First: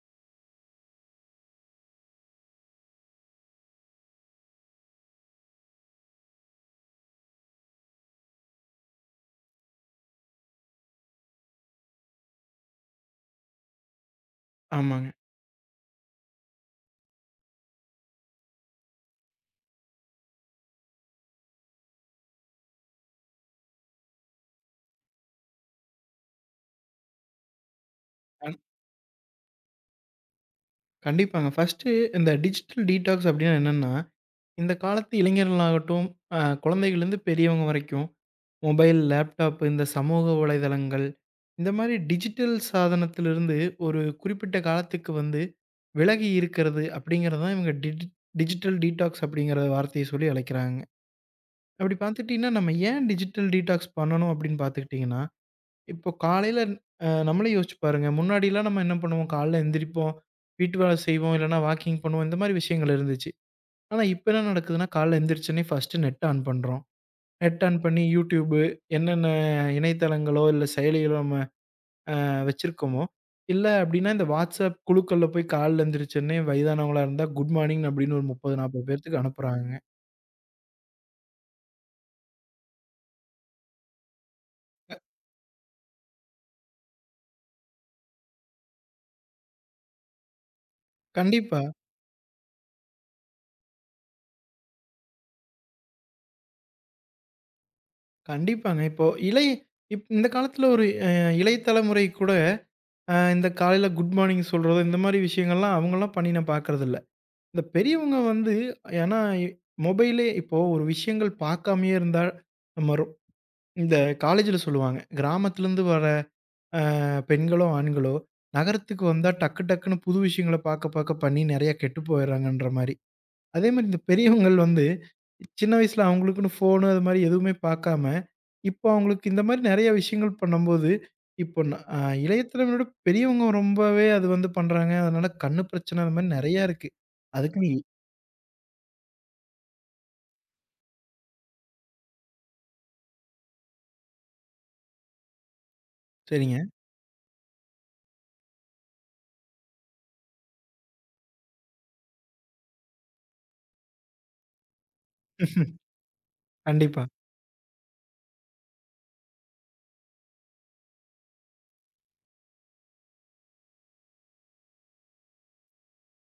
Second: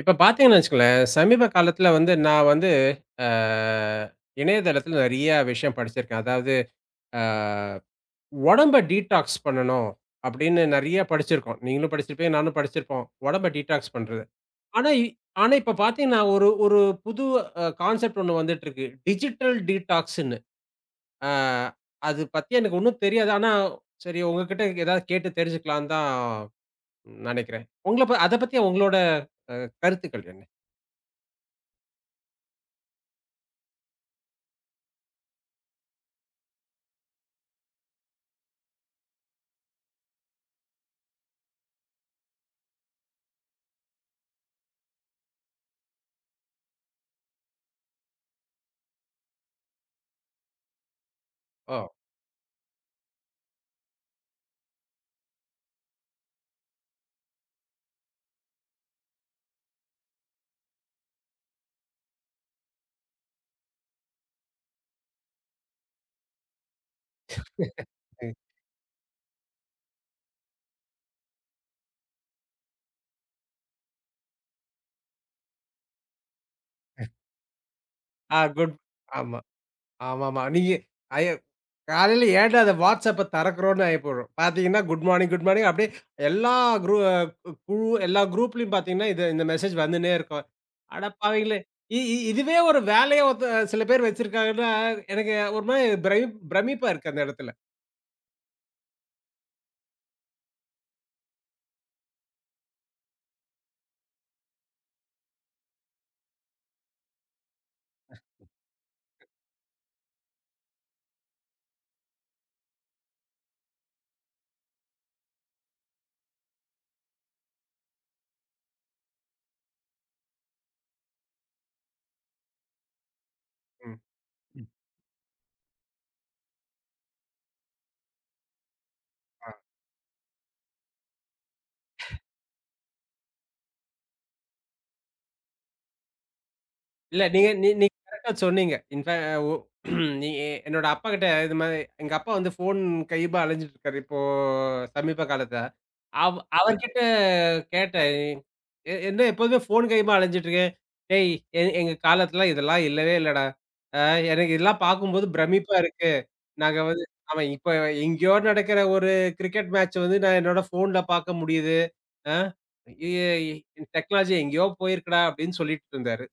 இப்ப பார்த்தீங்கன்னு வச்சுக்கோங்களேன், சமீப காலத்தில வந்து நான் வந்து அ இணையதளத்தில நெறைய விஷயம் படிச்சிருக்கேன். அதாவது அ "உடம்ப டீடாக்ஸ் பண்ணணும்" அப்படின்னு நெறைய படிச்சிருக்கோம். நீங்களும் படிச்சிருப்பீங்க, நானும் படிச்சிருப்போம். உடம்ப டீடாக்ஸ் பண்றது. ஆனா இ ஆமாங்க. ஆனா இப்ப பார்த்தீங்கன்னா, ஒரு ஒரு புது கான்செப்ட் ஒண்ணு வந்துட்டுருக்கு. டிஜிட்டல் டீடாக்ஸ்ன்னு. அ அது பத்தி எனக்கு ஒண்ணும் தெரியாது. ஆனா சரி உங்ககிட்ட ஏதாவது கேட்டு தெரிஞ்சுக்கலான்னு தான் நினைக்கிறேன். உங்கள ப அத கண் பத்தி உங்களோட அ கருத்துக்கள் என்ன? கண்டிப்பாங்க. ஃபர்ஸ்ட்டு இந்த டிஜிட்டல் டீடாக்ஸ் அப்டின்னா என்னன்னா, இந்த காலத்து இளைஞர்களாகட்டும், அ குழந்தைகள்லேருந்து பெரியவங்க வரைக்கும், மொபைல், லேப்டாப் இந்த சமூக வலைதளங்கள், இந்த மாரி டிஜிட்டல் சாதனத்திலிருந்து ஒரு குறிப்பிட்ட காலத்துக்கு வந்து விலகி இருக்கிறது அப்டிங்கிறது தான் இவங்க டிஜிட்டல் டீடாக்ஸ் அப்டிங்கிற வார்த்தைய சொல்லி அழைக்கிறாங்க. ஓ! அப்டி பார்த்துட்டீங்கன்னா, நம்ம ஏன் டிஜிட்டல் டீடாக்ஸ் பண்ணணும் அப்டின்னு பார்த்துக்கிட்டிங்கன்னா இப்போ காலையில நம்மளே யோசிச்சு பாருங்க. முன்னாடிலாம் நம்ம என்ன பண்ணுவோம், காலைல எந்திரிப்போம், வீட்டு வேலை செய்வோம், இல்லன்னா வாக்கிங் பண்ணுவோம். இந்த மாரி விஷயங்கள் இருந்துச்சு. ஆனா இப்ப என்ன நடக்குதுன்னா, காலைல எந்திரிச்சோனே ஃபர்ஸ்ட்டு நெட் ஆன் பண்றோம். நெட் ஆன் பண்ணி யூடியூபு என்னென்ன இணையதளங்களோ, இல்ல செயலிகளோ நம்ம வச்சிருக்கோமோ, இல்ல அப்டின்னா இந்த WhatsApp குழுக்கள்ல போய் காலைல எந்திரிச்சோனே வயதானவங்களா இருந்தா குட் மார்னிங் அப்டின்னு ஒரு ஆ 30, குட் 40 பேத்துக்கு ஆமா. அனுப்புறாங்க. ஆமாமா. நீங்க அய காலையில ஏன்டா அத WhatsAppஅ திறக்கிறோம்ன்னு ஆயி போயிடும். பார்த்தீங்கன்னா, குட் மார்னிங், குட் மார்னிங் அப்படியே எல்லா குரூ அ எல்லா குரூப்லயும் பார்த்தீங்கன்னா, இது இந்த மெசேஜ் வந்துன்னே இருக்கும். அட பாவிங்களே! கண்டிப்பா, இ இ இதுவே ஒரு வேலையா சில பேர் வச்சிருக்காங்கன்னா, எனக்கு ஒரு மாரி பிரமிப்பா இருக்கு அந்த இடத்துல. கண்டிப்பாங்க. இப்போ இளைய இப் இந்த காலத்துல ஒரு இளைய தலைமுறை கூட இந்த காலையில குட் மார்னிங் சொல்றது, இந்த மாரி விஷயங்கள்லாம் அவங்கலாம் பண்ணி நான் பார்க்கறதில்ல. இந்த பெரியவங்க வந்து ஏன்னா மொபைலே இப்போ ஒரு விஷயங்கள் பார்க்காமயே இருந்தா நம்ம ரொ இந்த காலேஜ்ல சொல்லுவாங்க. கிராமத்துலேருந்து வர அ பெண்களோ, ஆண்களோ நகரத்துக்கு வந்தா டக்கு டக்குன்னு புது விஷயங்கள பார்க்க பார்க்க பண்ணி நெறைய கெட்டு போயிடுறாங்கன்ற மாரி. அதே மாரி ம். இந்த பெரியவங்கள் ம். வந்து, சின்ன வயசுல அவங்களுக்குன்னு ஃபோனு அது மாரி எதுவுமே பார்க்காம, இப்போ அவங்களுக்கு இந்த மாரி நெறைய விஷயங்கள் பண்ணும்போது, இப்போ ந அ இளைய தலைமுறையோட பெரியவங்க ரொம்பவே அது வந்து பண்றாங்க. அதனால கண்ணு பிரச்சனை அது மாரி நெறையா இருக்கு. இல்ல நீங்க நீ அதுக்குன்னு நீங்க கரெக்ட்டா சொன்னீங்க. இன்ஃபே ஒ நீ என்னோட அப்பாகிட்ட இது மாரி எங்க அப்பா வந்து ஃபோன் கையுமா அலைஞ்சுட்டு இருக்காரு. இப்போ சமீப காலத்தா. சரிங்க. அவர்கிட்ட கேட்டேன். என்ன எப்போதுமே ஃபோன் கையுமா அலைஞ்சுட்டு இருக்க? டேய், எங்க காலத்துல இதெல்லாம் இல்லவே இல்லடா. அ எனக்கு இதெல்லாம் பார்க்கும்போது பிரமிப்பா இருக்கு. நாங்க கண்டிப்பா. வந்து" அவன் இப்ப எங்கேயோ நடக்கிற ஒரு கிரிக்கெட் மேட்ச் வந்து நான் என்னோட ஃபோன்ல பார்க்க முடியுது. அ எ டெக்னாலஜி எங்கேயோ போயிருக்குடா அப்படின்னு சொல்லிட்டு இருந்தாரு.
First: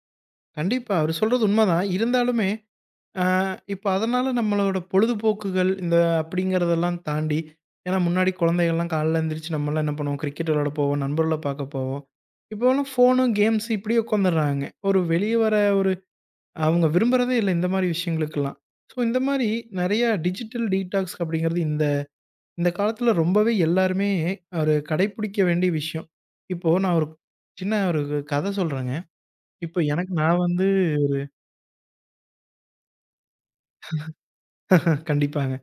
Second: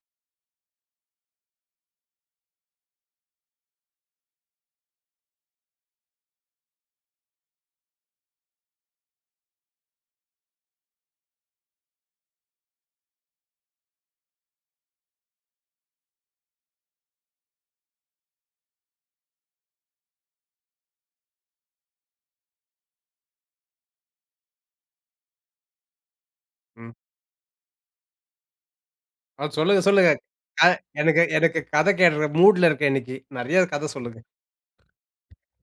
கண்டிப்பா. அவரு சொல்றது உண்மதான். இருந்தாலுமே ஆ இப்ப அதனால நம்மளோட பொழுதுபோக்குகள் இந்த அப்படிங்கிறதெல்லாம் தாண்டி ஏன்னா முன்னாடி குழந்தைகள்லாம் காலைல எந்திரிச்சு நம்மலாம் என்ன பண்ணுவோம்? கிரிக்கெட் விளையாட போவோம், நண்பர்கள பார்க்க போவோம். இப்போலாம் ஃபோனு, கேம்ஸ் இப்படியே உட்காந்துடுறாங்க. ஒரு வெளிய வர ஒரு அவங்க விரும்புறதே இல்ல இந்த மாரி விஷயங்களுக்கெல்லாம். ஸோ இந்த மாரி நெறையா டிஜிட்டல் டீடாக்ஸ் அப்படிங்கிறது இந்த இந்த காலத்துல ரொம்பவே எல்லாருமே ஒரு கடைப்பிடிக்க வேண்டிய விஷயம். இப்போ ம். நான் ஒரு சின்ன ஒரு கதை சொல்றேங்க. ஆ, இப்போ சொல்லுங்க, சொல்லுங்க. எனக்கு நான் க வந்து எனக்கு எனக்கு கத கேட்ற மூட்ல இருக்கேன் இன்னைக்கு. நெறைய கத சொல்லுங்க. கண்டிப்பாங்க.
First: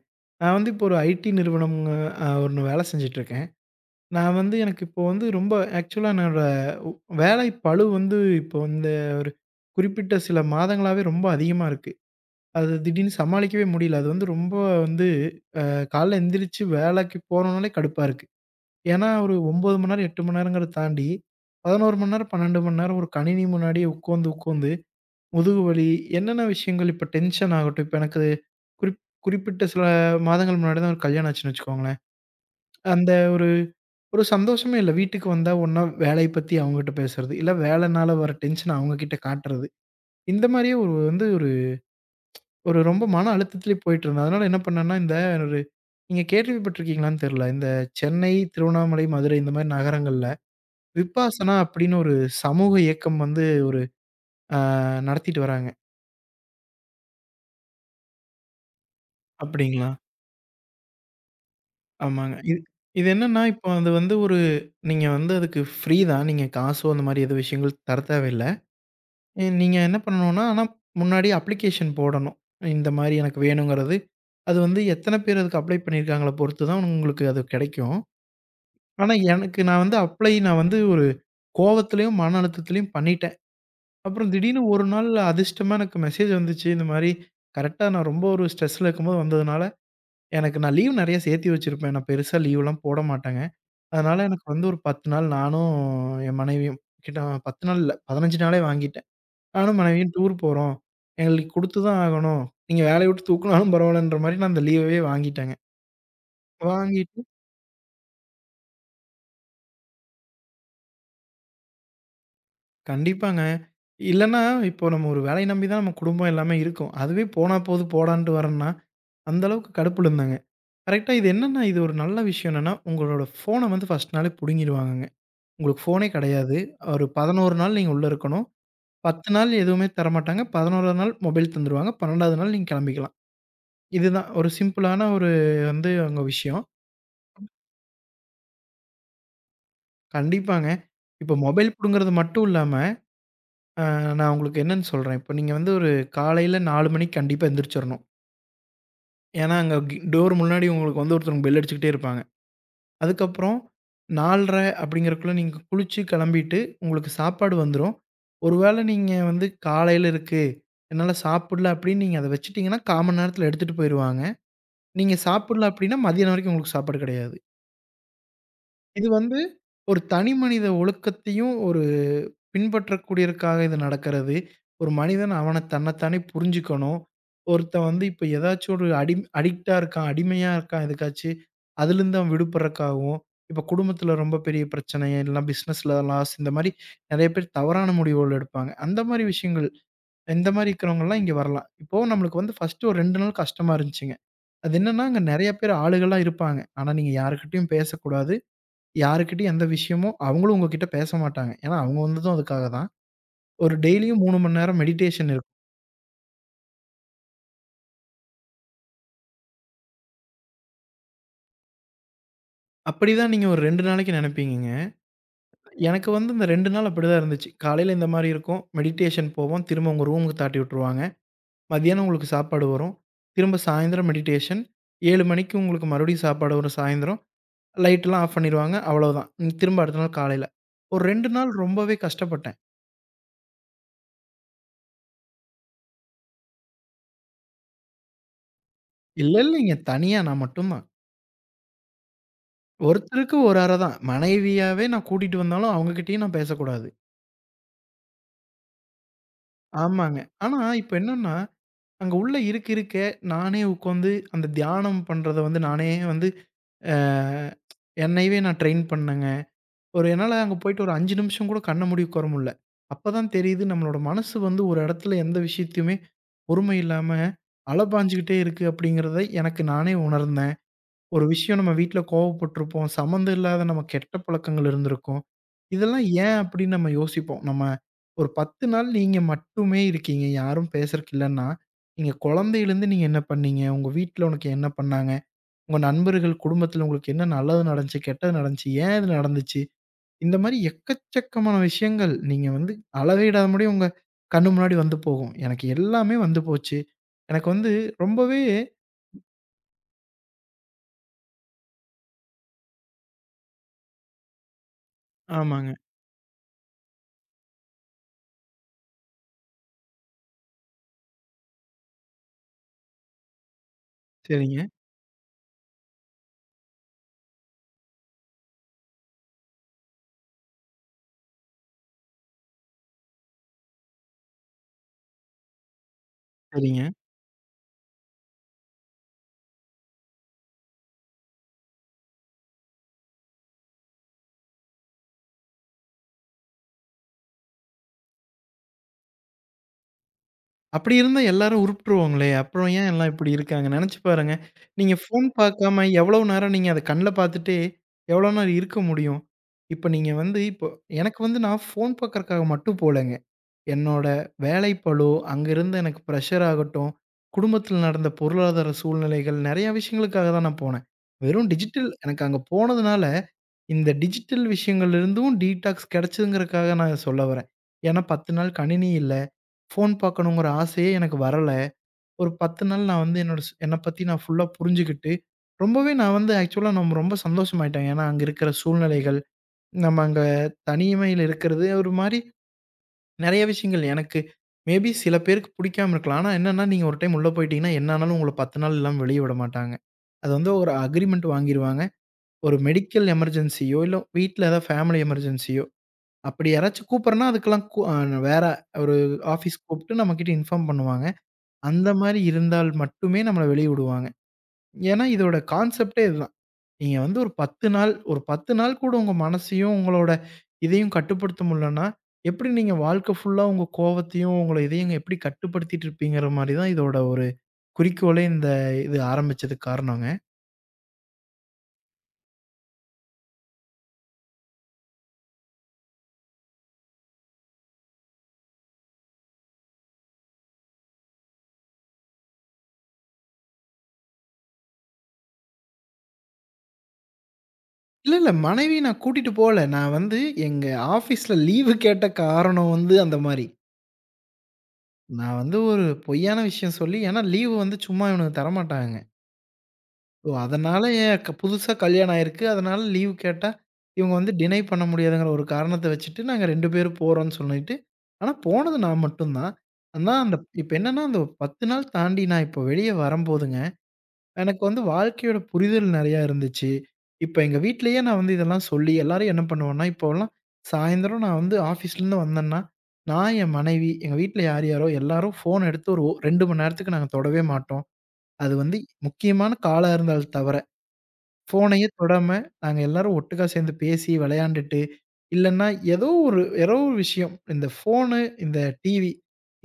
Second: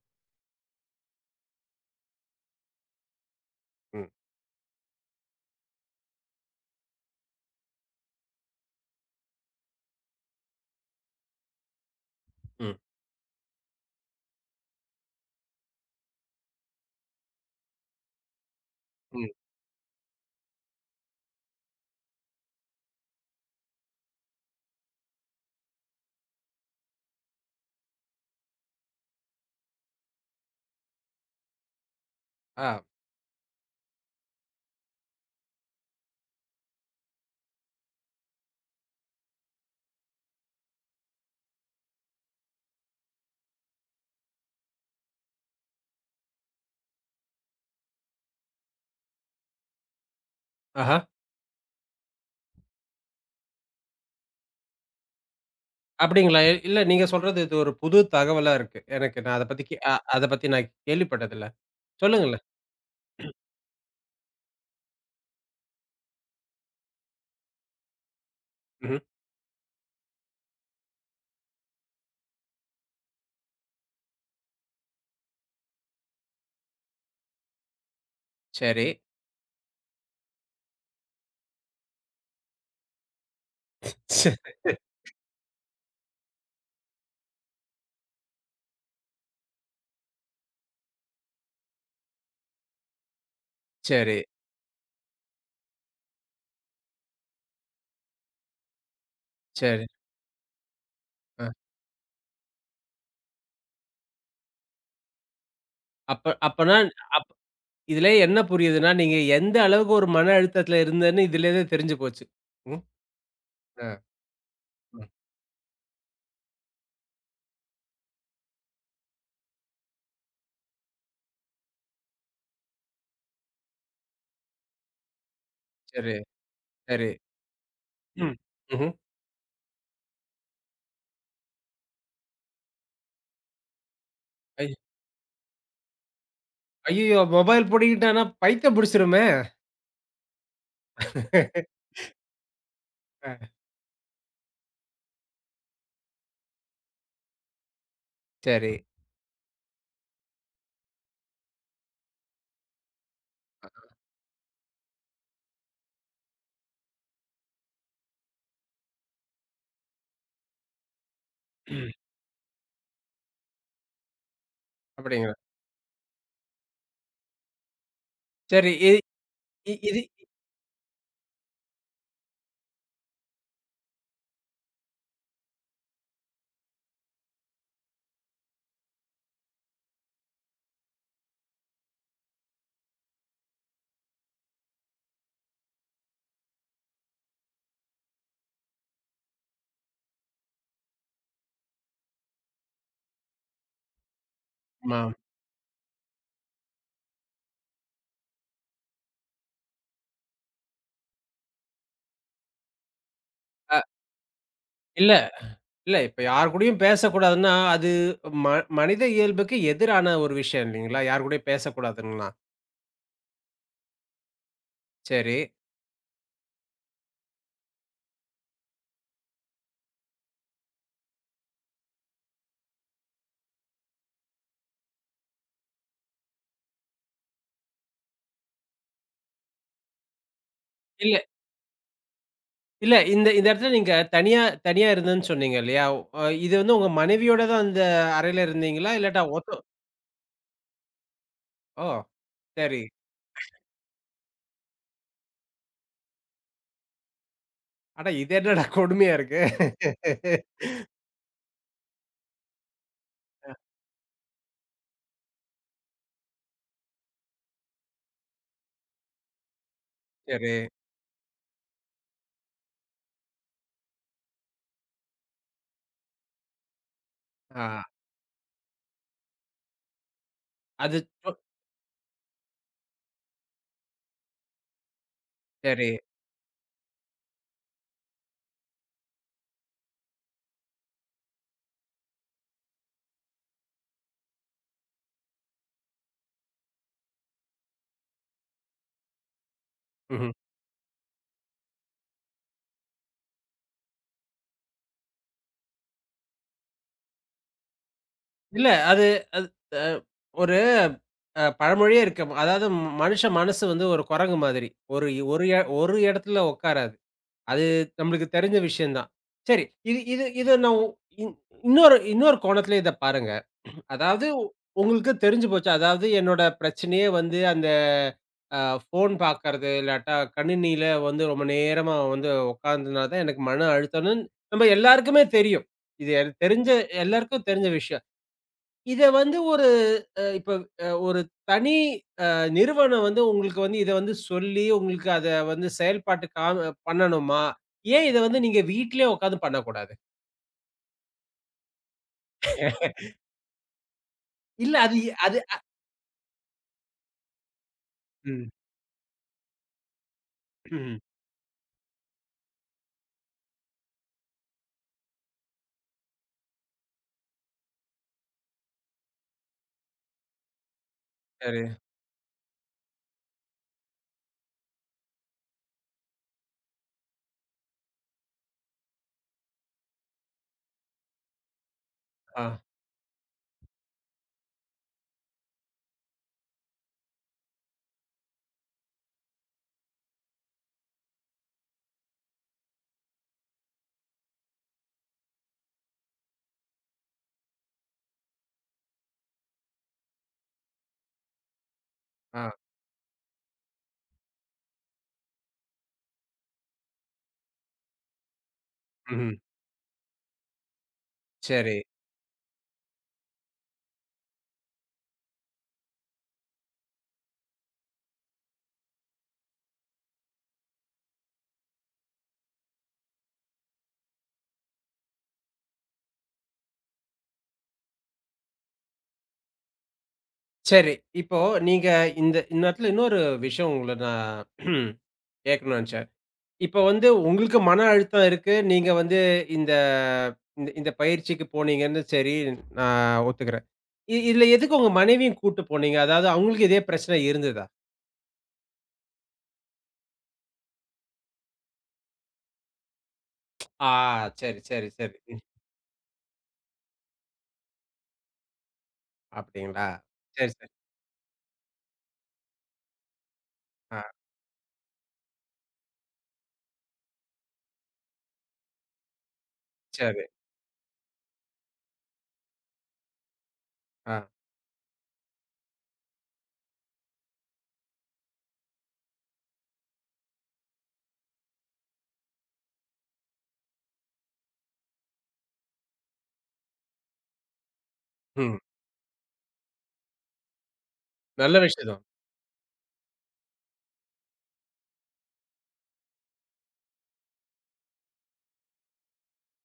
நான் வந்து இப்போ ஒரு ஐடி நிறுவனம் ஒண்ணு வேலை செஞ்சுட்டுருக்கேன். ம். நான் வந்து எனக்கு இப்போ வந்து ரொம்ப ஆக்சுவலா என்னோட உ வேலை பளு வந்து இப்போ இந்த ஒரு குறிப்பிட்ட சில மாதங்களாவே ரொம்ப அதிகமா இருக்கு. அது ம். திடீர்னு சமாளிக்கவே முடியல. அது வந்து ரொம்ப வந்து காலைல எந்திரிச்சு வேலைக்கு போறோனாலே கடுப்பா இருக்கு. ஏன்னா ம். ஒரு 9 மணி நேரம், 8 மணி நேரங்கிறத தாண்டி 11 மணி நேரம், 12 மணி நேரம் ஒரு கணினி முன்னாடியே உட்காந்து உட்காந்து முதுகு வலி என்னென்ன விஷயங்கள் இப்ப டென்ஷன் ஆகட்டும். இப்ப எனக்கு குறிப் குறிப்பிட்ட சில மாதங்கள் முன்னாடி தான் ஒரு கல்யாணம் ஆச்சுன்னு வச்சுக்கோங்களேன். ஆ. அந்த ஒரு ஒரு சந்தோஷமே இல்ல. வீட்டுக்கு வந்தா ஒண்ணா வேலைய பத்தி அவங்ககிட்ட பேசுறது, இல்ல வேலைனால வர டென்ஷன அவங்ககிட்ட காட்டுறது. இந்த மாரியே ஒரு வந்து ஒரு ஒரு ரொம்ப மன அழுத்தத்திலே போயிட்டுருந்தேன். அதனால என்ன பண்ணேன்னா, இந்த ஒரு நீங்க கேள்விப்பட்டுருக்கீங்களான்னு தெரியல. இந்த சென்னை, திருவண்ணாமலை, மதுரை இந்த மாரி நகரங்கள்ல ஆஹா. விபாசனா அப்படின்னு ஒரு சமூக இயக்கம் வந்து ஒரு அ நடத்திட்டு வராங்க. அப்படிங்களா? இல்ல நீங்க சொல்றது இது ஒரு புது தகவலா இருக்கு. எனக்கு நான் அப்படிங்களா? அத பத்தி நான் கேள்விப்பட்டதில்ல. ஆமாங்க. சொல்லுங்களேன். இது இது என்னன்னா, இப்போ அது வந்து ஒரு நீங்க வந்து அதுக்கு ஃப்ரீ தான். நீங்க காசோ அந்த மாரி எதுவும் விஷயங்கள் தர தேவையில்ல. ம்ஹ்ம். நீங்க என்ன பண்ணணும்னா, ஆனா முன்னாடி அப்ளிகேஷன் போடணும். இந்த மாரி எனக்கு வேணுங்கிறது. அது வந்து எத்தன பேர் அதுக்கு அப்ளை பண்ணியிருக்காங்கள பொறுத்து தான் உங்களுக்கு அது கிடைக்கும். சரி. ஆனா எனக்கு நான் வந்து அப்ளை நான் வந்து ஒரு கோவத்திலயும், மன அழுத்தத்திலயும் பண்ணிட்டேன். அப்புறம் சரி, திடீர்னு ஒரு நாள் அதிர்ஷ்டமா எனக்கு மெசேஜ் வந்துச்சு. இந்த மாரி கரெக்ட்டா நான் ரொம்ப ஒரு ஸ்ட்ரெஸ்ல இருக்கும்போது வந்ததுனால, எனக்கு நான் லீவ் நெறைய சேர்த்தி வச்சிருப்பேன். நான் பெருசா லீவ்லாம் போட மாட்டேங்க. சரி. அதனால எனக்கு வந்து ஒரு 10 நாள் நானும் என் மனைவியும் கிட்ட 10 நாள் இல்ல 15 நாளே வாங்கிட்டேன். நானும் சரி. மனைவியும் டூர் போறோம். அ எங்களுக்கு குடுத்து தான் ஆகணும். நீங்க வேலைய விட்டு தூக்குனாலும் பரவாயில்லன்ற மாரி நான் அந்த லீவவே வாங்கிட்டேங்க. அப்ப அப்பனா வாங்கிட்டு அப் இதுலே என்ன புரியுதுன்னா, நீங்க எந்த அளவுக்கு ஒரு மன அழுத்தத்துல இருந்தன்னு இதுலேருந்தே தெரிஞ்சு போச்சு. ம். கண்டிப்பாங்க. அ, இல்லன்னா இப்போ நம்ம ம். ஒரு வேலைய நம்பி தான் நம்ம குடும்பம் எல்லாமே இருக்கோம். அதுவே போனா போது போடான்ட்டு வர்றேன்னா, அந்த அளவுக்கு கடுப்புல இருந்தேங்க. கரெக்ட்டா இது என்னன்னா இது ஒரு நல்ல விஷயம் என்னன்னா, உங்களோட ஃபோன வந்து ஃபர்ஸ்ட் நாளே புடுங்கிடுவாங்கங்க. உங்களுக்கு ஃபோனே சரி, கெடையாது. ஒரு சரி. 11 நாள் நீங்க உள்ள ம். இருக்கணும். ம்ஹ்ம். 10 நாள் எதுவுமே தரமாட்டாங்க. 11ஆவது நாள் மொபைல் தந்துருவாங்க. 12வது நாள் நீங்க கிளம்பிக்கலாம். இதுதான் ஒரு ஐ சிம்பிளான ஒரு வந்து அங்க விஷயம். ஐயய்யோ! மொபைல் புடிங்கிட்டான்னா பைத்தியம் புடிச்சிருமே! கண்டிப்பாங்க. இப்போ மொபைல் புடுங்குறது மட்டும் இல்லாம, ஆ. அ நான் உங்களுக்கு என்னன்னு சொல்றேன். இப்போ நீங்க வந்து ஒரு காலையில 4 மணிக்கு கண்டிப்பா எந்திரிச்சிரணும். சரி. ஏன்னா, அங்க டோர் முன்னாடி உங்களுக்கு வந்து ஒருத்தவங்க பெல் அடிச்சுக்கிட்டே இருப்பாங்க. அதுக்கப்புறம் 4:30 அப்படிங்கிறதுக்குள்ள நீங்க குளிச்சு கிளம்பிட்டு, உங்களுக்கு சாப்பாடு வந்துரும். ஒரு வேள நீங்க வந்து காலையில இருக்கு, என்னால சாப்பிடல ம். அப்படின்னு நீங்க அத வச்சுட்டீங்கன்னா, 1/4 மணி நேரத்தில எடுத்துட்டு போயிருவாங்க. நீங்க அப்படிங்களா? சாப்பிடல அப்படின்னா, மதியானம் வரைக்கும் உங்களுக்கு சாப்பாடு கிடையாது. சரி. இ இது வந்து இ ஒரு இது தனி மனித ஒழுக்கத்தையும் ஒரு பின்பற்றக்கூடியதற்காக இது நடக்கிறது. ஒரு மனிதன் அவன தன்னைத்தானே புரிஞ்சுக்கணும். ஒருத்தன் வந்து இப்ப ஏதாச்சும் ஒரு அடிக்ட்டா இருக்கான், அடிமையா இருக்கான் எதுக்காச்சு, அதுலேருந்து அவன் விடுபடுறக்காகவும், இப்ப குடும்பத்தில ரொம்ப பெரிய பிரச்சனை, இல்லனா பிசினஸ்ல லாஸ் இந்த மாரி நெறைய பேர் தவறான முடிவுகள் எடுப்பாங்க. அந்த மாரி விஷயங்கள் இந்த மாரி இருக்கிறவங்கலாம் இங்க வரலாம். இப்போ நம்மளுக்கு வந்து ஃபர்ஸ்ட்டு ஒரு 2 நாள் கஷ்டமா இருந்துச்சுங்க. அது ஆமா. என்னன்னா, அங்க நெறைய பேர் ஆளுகளா இருப்பாங்க. ஆனா, நீங்க யார்கிட்டயும் பேசக்கூடாது. யார்கிட்டயும் எந்த விஷயமும் அவங்களும் உங்ககிட்ட பேச மாட்டாங்க. ஏன்னா, அவங்க வந்ததும் அதுக்காக தான். ஒரு அ டெய்லியும் 3 மணி நேரம் இல்ல, மெடிடேஷன் இருக்கும். இல்ல. இப்ப யார் கூடயும் பேசக்கூடாதுன்னா, அது ம மனித இயல்புக்கு எதிரான ஒரு விஷயம் இல்லைங்களா? யார் கூடயும் பேசக்கூடாதுன்லாம். அப்படிதான் நீங்க ஒரு 2 நாளைக்கு நெனைப்பீங்கங்க. சரி. எனக்கு வந்து இந்த 2 நாள் அப்படிதான் இருந்துச்சு. காலையில இந்த மாரி இருக்கும். மெடிடேஷன் போவோம். திரும்ப உங்க ரூமுக்கு தாட்டி விட்டுருவாங்க. மதியானம் உங்களுக்கு சாப்பாடு வரும். திரும்ப சாயந்தரம் மெடிடேஷன். 7 மணிக்கு உங்களுக்கு மறுபடியும் சாப்பாடு வரும் சாயந்தரம். லைட்லாம் ஆஃப் பண்ணிருவாங்க. அவ்வளோதான். ம் திரும்ப அடுத்த நாள் காலையில. ஒரு இல்ல, 2 நாள் ரொம்பவே கஷ்டப்பட்டேன். இல்ல. இந்த இந்த இடத்துல நீங்க தனியா தனியா இருந்தேன்னு சொன்னீங்க இல்லையா? இது வந்து உங்க மனைவியோட தான் அந்த அறையில இருந்தீங்களா? இல்லாட்டா இல்ல, ஒத்த இல்லைங்க. தனியா நான் மட்டும்தான். ஓ! சரி. ஒருத்தருக்கு ஒரு அறை தான். மனைவியாவே நான் கூட்டிட்டு வந்தாலும் அவங்ககிட்டயும் நான் பேசக்கூடாது. அட இது என்னடா கொடுமையா இருக்கு. ஆமாங்க. ஆனா, இப்ப என்னன்னா, அங்க உள்ள இருக்க இருக்க நானே உட்காந்து அந்த தியானம் பண்றத வந்து நானே வந்து அ என்னையவே நான் ட்ரெயின் பண்ணேங்க. ஒரு என்னால அங்க சரி. போயிட்டு ஒரு 5 நிமிஷம் கூட கண்ண மூடி உட்கார முடியல. அப்பதான் தெரியுது நம்மளோட மனசு வந்து ஒரு இடத்துல எந்த விஷயத்தையுமே பொறுமை இல்லாம ஆ அலப்பாஞ்சுகிட்டே இருக்கு அப்படிங்கிறத எனக்கு நானே உணர்ந்தேன். அது ஒரு சொ விஷயம் நம்ம வீட்ல கோவப்பட்டுருப்போம். சம்மந்தம் இல்லாத நம்ம கெட்ட பழக்கங்கள் இருந்திருக்கும். சரி. இதெல்லாம் ஏன் அப்படின்னு நம்ம யோசிப்போம். நம்ம ஒரு 10 நாள் நீங்க மட்டுமே இருக்கீங்க. யாரும் பேசுறக்கு இல்லன்னா, நீங்க குழந்தையிலேருந்து நீங்க என்ன பண்ணீங்க? உங்க வீட்ல உனக்கு என்ன பண்ணாங்க? உங்க நண்பர்கள், குடும்பத்தில உங்களுக்கு என்ன நல்லது நடந்துச்சு? கெட்டது நடந்துச்சு? ஏன் இது நடந்துச்சு? ம்ஹ்ம். இந்த மாரி எக்கச்சக்கமான விஷயங்கள் நீங்க வந்து அளவிடாத முடியும் உங்க கண்ணு முன்னாடி வந்து போகும். எனக்கு எல்லாமே வந்து போச்சு. எனக்கு வந்து ரொம்பவே இல்ல. அது அது அ ஒரு அ பழமொழியே இருக்கு. அதாவது மனுஷ மனசு வந்து ஒரு குரங்கு மாதிரி. ஒரு ஒரு எ ஆமாங்க. ஒரு இடத்துல உட்காராது. அது நம்மளுக்கு தெரிஞ்ச விஷயம் தான். சரி, இது இது இத நான் உ இன் இன்னொரு இன்னொரு கோணத்துல இத பாருங்க. அதாவது சரிங்க, உங்களுக்கு தெரிஞ்சு போச்சு. அதாவது என்னோட பிரச்சனையே வந்து அந்த அ ஃபோன் பார்க்கறது, இல்லாட்டா கணினியில வந்து ரொம்ப நேரமா வந்து உட்கார்ந்ததுனால தான் எனக்கு மன அழுத்தம்ன்னு நம்ம எல்லாருக்குமே தெரியும். இது எனக்கு தெரிஞ்ச சரிங்க. எல்லாருக்கும் தெரிஞ்ச விஷயம். இத வந்து ஒரு அ இப்ப அ ஒரு தனி அ நிறுவனம் வந்து உங்களுக்கு வந்து இத வந்து சொல்லி, உங்களுக்கு அத வந்து செயல்பாட்டு காம பண்ணணுமா? ஏன் இத வந்து நீங்க வீட்லயே உட்காந்து பண்ணக்கூடாது? அப்படி இருந்தா எல்லாரும் உருப்ட்டுருவோங்களே! அப்புறம் ஏன் எல்லாம் இப்படி இருக்காங்க? நெனச்சு பாருங்க. இல்ல நீங்க அது எ ஃபோன் அது பார்க்காம எவ்வளோ நேரம் நீங்க அத கண்ல பார்த்துட்டே எவ்வளோ ம். நேரம் இருக்க முடியும்? இப்ப நீங்க வந்து இப்போ ம். எனக்கு வந்து நான் ஃபோன் பார்க்கறக்காக மட்டும் போலங்க. என்னோட வேலைப்பளு, அங்கிருந்து எனக்கு பிரஷர் ஆகட்டும், குடும்பத்தில் நடந்த பொருளாதார சூழ்நிலைகள் நெறைய விஷயங்களுக்காக தான் நான் போனேன். வெறும் சரி. டிஜிட்டல் எனக்கு அங்க போனதுனால, இந்த டிஜிட்டல் விஷயங்கள்ல இருந்தும் டீடாக்ஸ் கெடைச்சதுங்கிறக்காக நான் இத சொல்ல வரேன். ஏன்னா 10 நாள் கணினி இல்ல. ஃபோன் பார்க்கணுங்கிற ஆசையே எனக்கு வரல. ஒரு ஆ. 10 நாள் நான் வந்து என்னோட என்ன பத்தி நான் ஃபுல்லா புரிஞ்சுகிட்டு, ரொம்பவே நான் வந்து ஆக்சுவலா நம்ம ரொம்ப சந்தோஷமாயிட்டேன். ஏன்னா, அங்க இருக்கிற சூழ்நிலைகள், நம்ம அங்க தனிமையில இருக்கிறது, ஒரு மாரி நெறைய விஷயங்கள் எனக்கு மேபி சில பேருக்கு புடிக்காம இருக்கலாம். ஆனா என்னன்னா, நீங்க ஒரு டைம் உள்ள போயிட்டீங்கன்னா, என்ன ஆனாலும் உங்கள 10 நாள் இல்லாம வெளிய விட மாட்டாங்க. அது வந்து ஒரு அக்ரீமெண்ட் வாங்கிருவாங்க. ஆ. ஒரு மெடிக்கல் எமர்ஜென்சியோ, இல்ல வீட்ல ஏதாவது ஃபேமிலி எமர்ஜென்சியோ, அப்படி யாராச்சும் கூப்பிடுறனா, அதுக்கெல்லாம் கூ அ வேற ஒரு ம்ஹ்ம். ஆஃபீஸ் கூப்பிட்டு நம்மகிட்ட இன்ஃபார்ம் பண்ணுவாங்க. சரி, அந்த மாரி இருந்தால் மட்டுமே நம்மள வெளிய விடுவாங்க. ஏன்னா, இதோட கான்செப்ட்டே இதுதான். நீங்க வந்து ஒரு 10 நாள், ஒரு 10 நாள் கூட உங்க மனசையும், உங்களோட இதையும் கட்டுப்படுத்த முடியலன்னா, எப்படி நீங்க வாழ்க்கை ஃபுல்லா உங்க கோவத்தையும், உங்கள இதையும் எப்படி கட்டுப்படுத்திட்டு இருப்பீங்கிற மாரி தான் இதோட ஒரு குறிக்கோளே இந்த இது ஆரம்பிச்சதுக்கு காரணங்க. சரி. இப்போ நீங்க இந்த இந்த இடத்துல இன்னொரு விஷயம் உங்கள நான் கேட்கணும்னு நெனச்சேன். இப்ப வந்து உங்களுக்கு மன அழுத்தம் இருக்கு. நீங்க வந்து இந்த இந்த இந்த பயிற்சிக்கு போனீங்கன்னு சரி, நான் ஒத்துக்கிறேன். இதுல எதுக்கு உங்க மனைவியும் கூட்டு போனீங்க? அதாவது அவங்களுக்கு இதே பிரச்சனை இருந்ததா? இல்ல, இல்ல. மனைவிய நான் கூட்டிட்டு போல. நான் வந்து எங்க ஆஃபீஸ்ல லீவு கேட்ட காரணம் வந்து அந்த மாரி. ஆ. சரி, சரி, சரி. நான் ம். வந்து ஒரு பொய்யான விஷயம் சொல்லி ஏன்னா லீவு வந்து சும்மா இவனுங்க தரமாட்டாங்க. அப்படிங்களா? ஓ! சரி, சரி. அதனால ஏன் புதுசா கல்யாணம் ஆயிருக்கு. அதனால லீவ் கேட்டா, ஆ. இவங்க வந்து டினை பண்ண முடியாதுங்கிற ஒரு காரணத்த வச்சுட்டு, நாங்க 2 பேரும் போறோம்ன்னு சொல்லிட்டு, ஆனா போனது நான் மட்டும் தான். ஆனா சரி. அந்த இப்ப என்னன்னா, அந்த 10 நாள் தாண்டி நான் இப்ப வெளிய வரம்போதுங்க, ஆ. எனக்கு வந்து வாழ்க்கையோட புரிதல் நெறையா இருந்துச்சு. இப்ப எங்க வீட்லயே நான் வந்து இதெல்லாம் சொல்லி எல்லாரும் என்ன பண்ணுவோம்னா, இப்போலாம் சாயந்தரம் நான் வந்து ஆஃபீஸ்லேருந்து வந்தேன்னா, நான் என் மனைவி, எங்க வீட்ல யார் யாரோ எல்லாரும் ஃபோன் எடுத்து ஒரு 2 மணி நேரத்துக்கு நாங்க தொடவே மாட்டோம். அது ம். வந்து முக்கியமான காலா இருந்தால் தவிர. நல்ல ஃபோனையே விஷயம் தான். தொடாம, நாங்க எல்லாரும் ஒட்டுக்கா சேர்ந்து பேசி, விளையாண்டுட்டு, இல்லன்னா ஏதோ ஒரு ஏதோ ஒரு விஷயம். இந்த ஃபோனு, இந்த டிவி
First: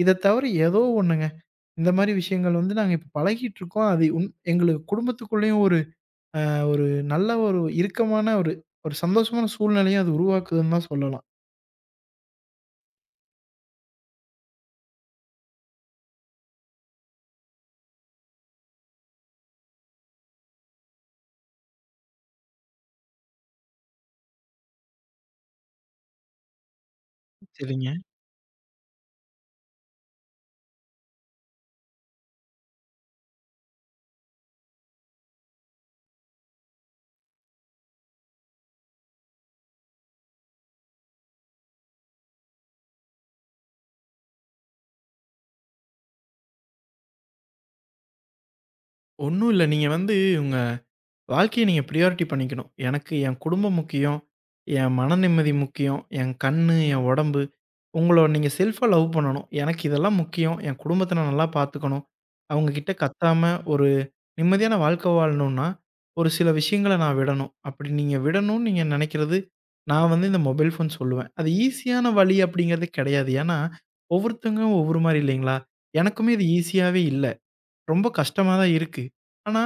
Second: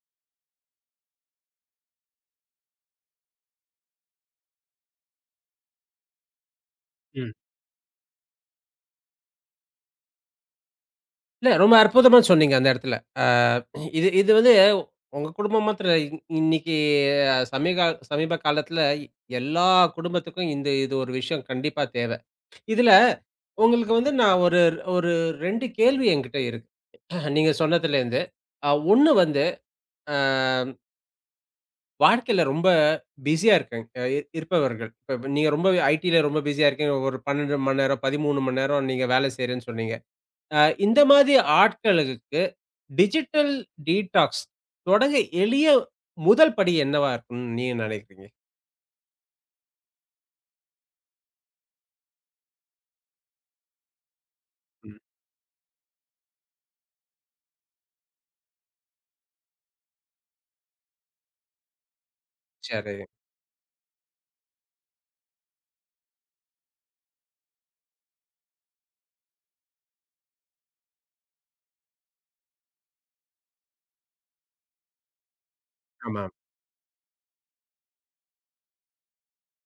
இத தவிர ஏதோ ஒண்ணுங்க. இந்த மாரி விஷயங்கள் வந்து நாங்க இப்ப பழகிட்டுருக்கோம். அது உன் எங்களுக்கு குடும்பத்துக்குள்ளேயும் ஒரு அ ஒரு நல்ல ம். ஒரு இறுக்கமான ஒரு ஒரு சந்தோஷமான சூழ்நிலையும் அது உருவாக்குதுன்னு தான் சொல்லலாம். இல்ல ரொம்ப அற்புதமா சொன்னீங்க அந்த இடத்துல. ஆ, இது இது வந்து உங்க குடும்பம் மாத்திரம் இல்ல. இன்னைக்கு சமீக சமீப காலத்துல எல்லா குடும்பத்துக்கும் இந்த இது ஒரு விஷயம் கண்டிப்பா தேவ. இதுல உங்களுக்கு வந்து நான் ஒரு ஒரு 2 கேள்வி என்கிட்ட இருக்கு. நீங்க சரிங்க. சொன்னதுலேருந்து. 1 வந்து அ வாழ்க்கையில ரொம்ப பிஸியா இருக்கேன் இருப்பவர்கள். இப்ப இப்ப நீங்க ரொம்ப ஐடில ரொம்ப பிஸியா இருக்கீங்க. ஒரு 12 மணி நேரம், 13 மணி நேரம் நீங்க வேலை செய்றேன்னு சொன்னீங்க. அ இந்த மாதிரி ஆட்களுக்கு டிஜிட்டல் டீடாக்ஸ் தொடங்க எளிய முதல் படி என்னவா இருக்கும்னு நீங்க நினைக்கிறீங்க? ஒண்ணும் இல்ல. நீங்க வந்து உங்க வாழ்க்கைய நீங்க பிரையாரிட்டி பண்ணிக்கணும். எனக்கு என் குடும்பம் முக்கியம். என் ம். மன நிம்மதி முக்கியம். என் கண்ணு, என் உடம்பு. உங்கள நீங்க செல்ஃபா லவ் பண்ணணும். எனக்கு இதெல்லாம் முக்கியம். என் குடும்பத்த நான் நல்லா பார்த்துக்கணும். அவங்க கிட்ட சரி. கத்தாம ஒரு நிம்மதியான வாழ்க்கை வாழணும்னா, ஒரு சில விஷயங்கள நான் விடணும். அப்படி நீங்க விடணும்னு நீங்க நினைக்கிறது, நான் வந்து இந்த மொபைல் ஃபோன் சொல்லுவேன். அது ஈஸியான வழி அப்படிங்கிறது கிடையாது. ஏன்னா, ஒவ்வொருத்தங்க ஒவ்வொரு மாரி இல்லைங்களா? ஆமா. எனக்குமே இது ஈஸியாவே இல்ல. ரொம்ப கஷ்டமா தான் இருக்கு. ஆனா,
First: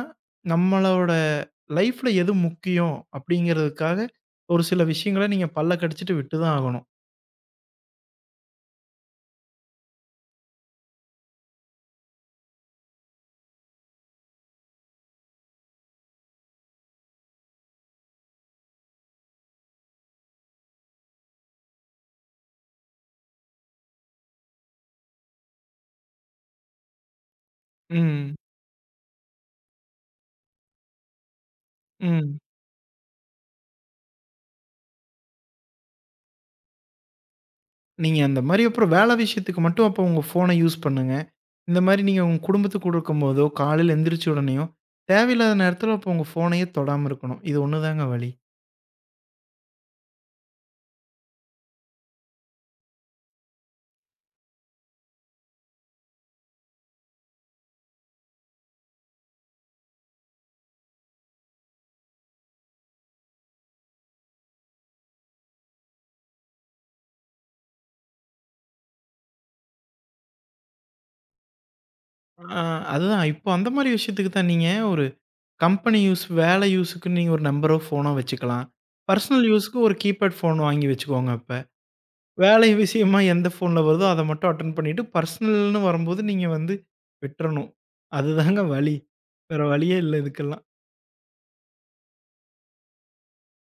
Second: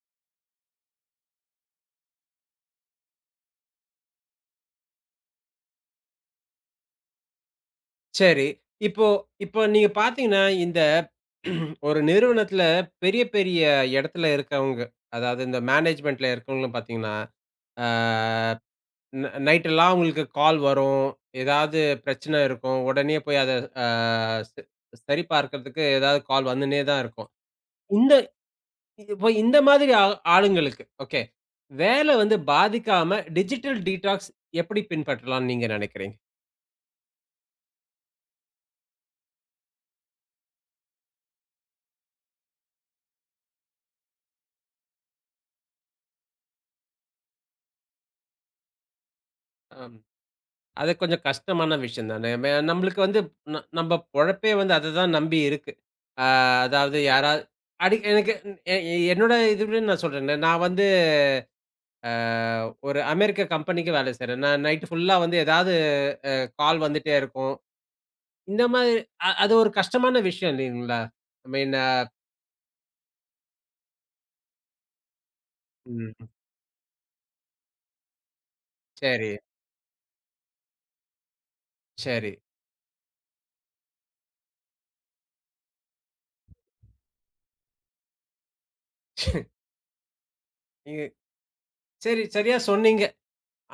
நம்மளோட லைஃப்ல எது முக்கியம் அப்படிங்கிறதுக்காக, ஒரு சில விஷயங்கள நீங்க பல்ல கடிச்சுட்டு விட்டு தான் ஆகணும். சரி. இப்போ இப்போ நீங்க பார்த்தீங்கன்னா, இந்த ஒரு நிறுவனத்தில பெரிய, பெரிய இடத்துல இருக்கவங்க, அதாவது இந்த மேனேஜ்மென்ட்ல இருக்கவங்கலாம் பார்த்தீங்கன்னா, ஆ, நைட்டெல்லாம் அவங்களுக்கு கால் வரும். ஏதாவது பிரச்சனை இருக்கும். உடனே போய் அத ஆ ச சரி பார்க்கிறதுக்கு ஏதாவது கால் வந்துன்னே தான் இருக்கும். இந்த ம். இந்த மாதிரி ஆளுங்களுக்கு, ஓகே. வேலை வந்து ம். பாதிக்காம டிஜிட்டல் டீடாக்ஸ் எப்படி பின்பற்றலாம்னு நீங்க நினைக்கிறீங்க? நீங்க அந்த மாரி அப்புறம் வேல விஷயத்துக்கு மட்டும் அப்போ உங்க ஃபோன யூஸ் பண்ணுங்க. இந்த மாரி நீங்க உங்க குடும்பத்துக்கு கூட இருக்கும்போதோ, காலையில எந்திரிச்ச உடனேயோ, தேவையில்லாத நேரத்தில அப்போ உங்க ஃபோனையே தொடாம இருக்கணும். இது ஒண்ணுதாங்க வழி. அ. அது கொஞ்சம் கஷ்டமான விஷயம் தானே. மே நம்மளுக்கு வந்து நம்ப பொழப்பே வந்து அத தான் நம்பி இருக்கு. அ அதாவது யாராவது அடி எனக்கு எ எ- என்னோட இதுவே நான் சொல்றேனே, நான் வந்து அ ஒரு அமெரிக்க கம்பெனிக்கு வேலை செய்றேன். நான் நைட் ஃபுல்லா வந்து ஏதாவது கால் வந்துட்டே இருக்கும். இந்த மாதிரி அது ஒரு கஷ்டமான விஷயம் இல்லைங்களா? ஐ மீன். ஆ அதுதான். இப்போ அந்த மாரி விஷயத்துக்கு தான் நீங்க ஒரு கம்பெனி யூஸ், ம். வேலை யூஸுக்கு நீங்க ஒரு நம்பரோ, ஃபோனோ வச்சுக்கலாம். சரி, பர்சனல் யூஸுக்கு ஒரு கீபேட் ஃபோன் வாங்கி வச்சுக்கோங்க அப்ப. சரி. வேலை விஷயமா எந்த ஃபோன்ல வருதோ அத மட்டும் அட்டெண்ட் பண்ணிட்டு, பர்சனல்னு வரும்போது நீங்க வந்து விட்றணும். அதுதாங்க வழி. வேற வழியே இல்ல இதுக்கெல்லாம். நீங்க சரி, சரியா சொன்னீங்க.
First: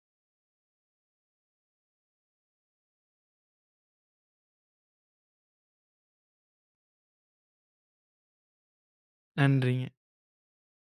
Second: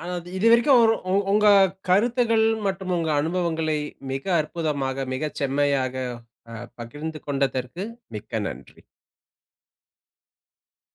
ஆனா, அது இதுவரைக்கும் ஒரு உங்க கருத்துகள் மற்றும் உங்க அனுபவங்களை மிக அற்புதமாக, மிக செம்மையாக பகிர்ந்து கொண்டதற்கு மிக்க நன்றி. நன்றிங்க.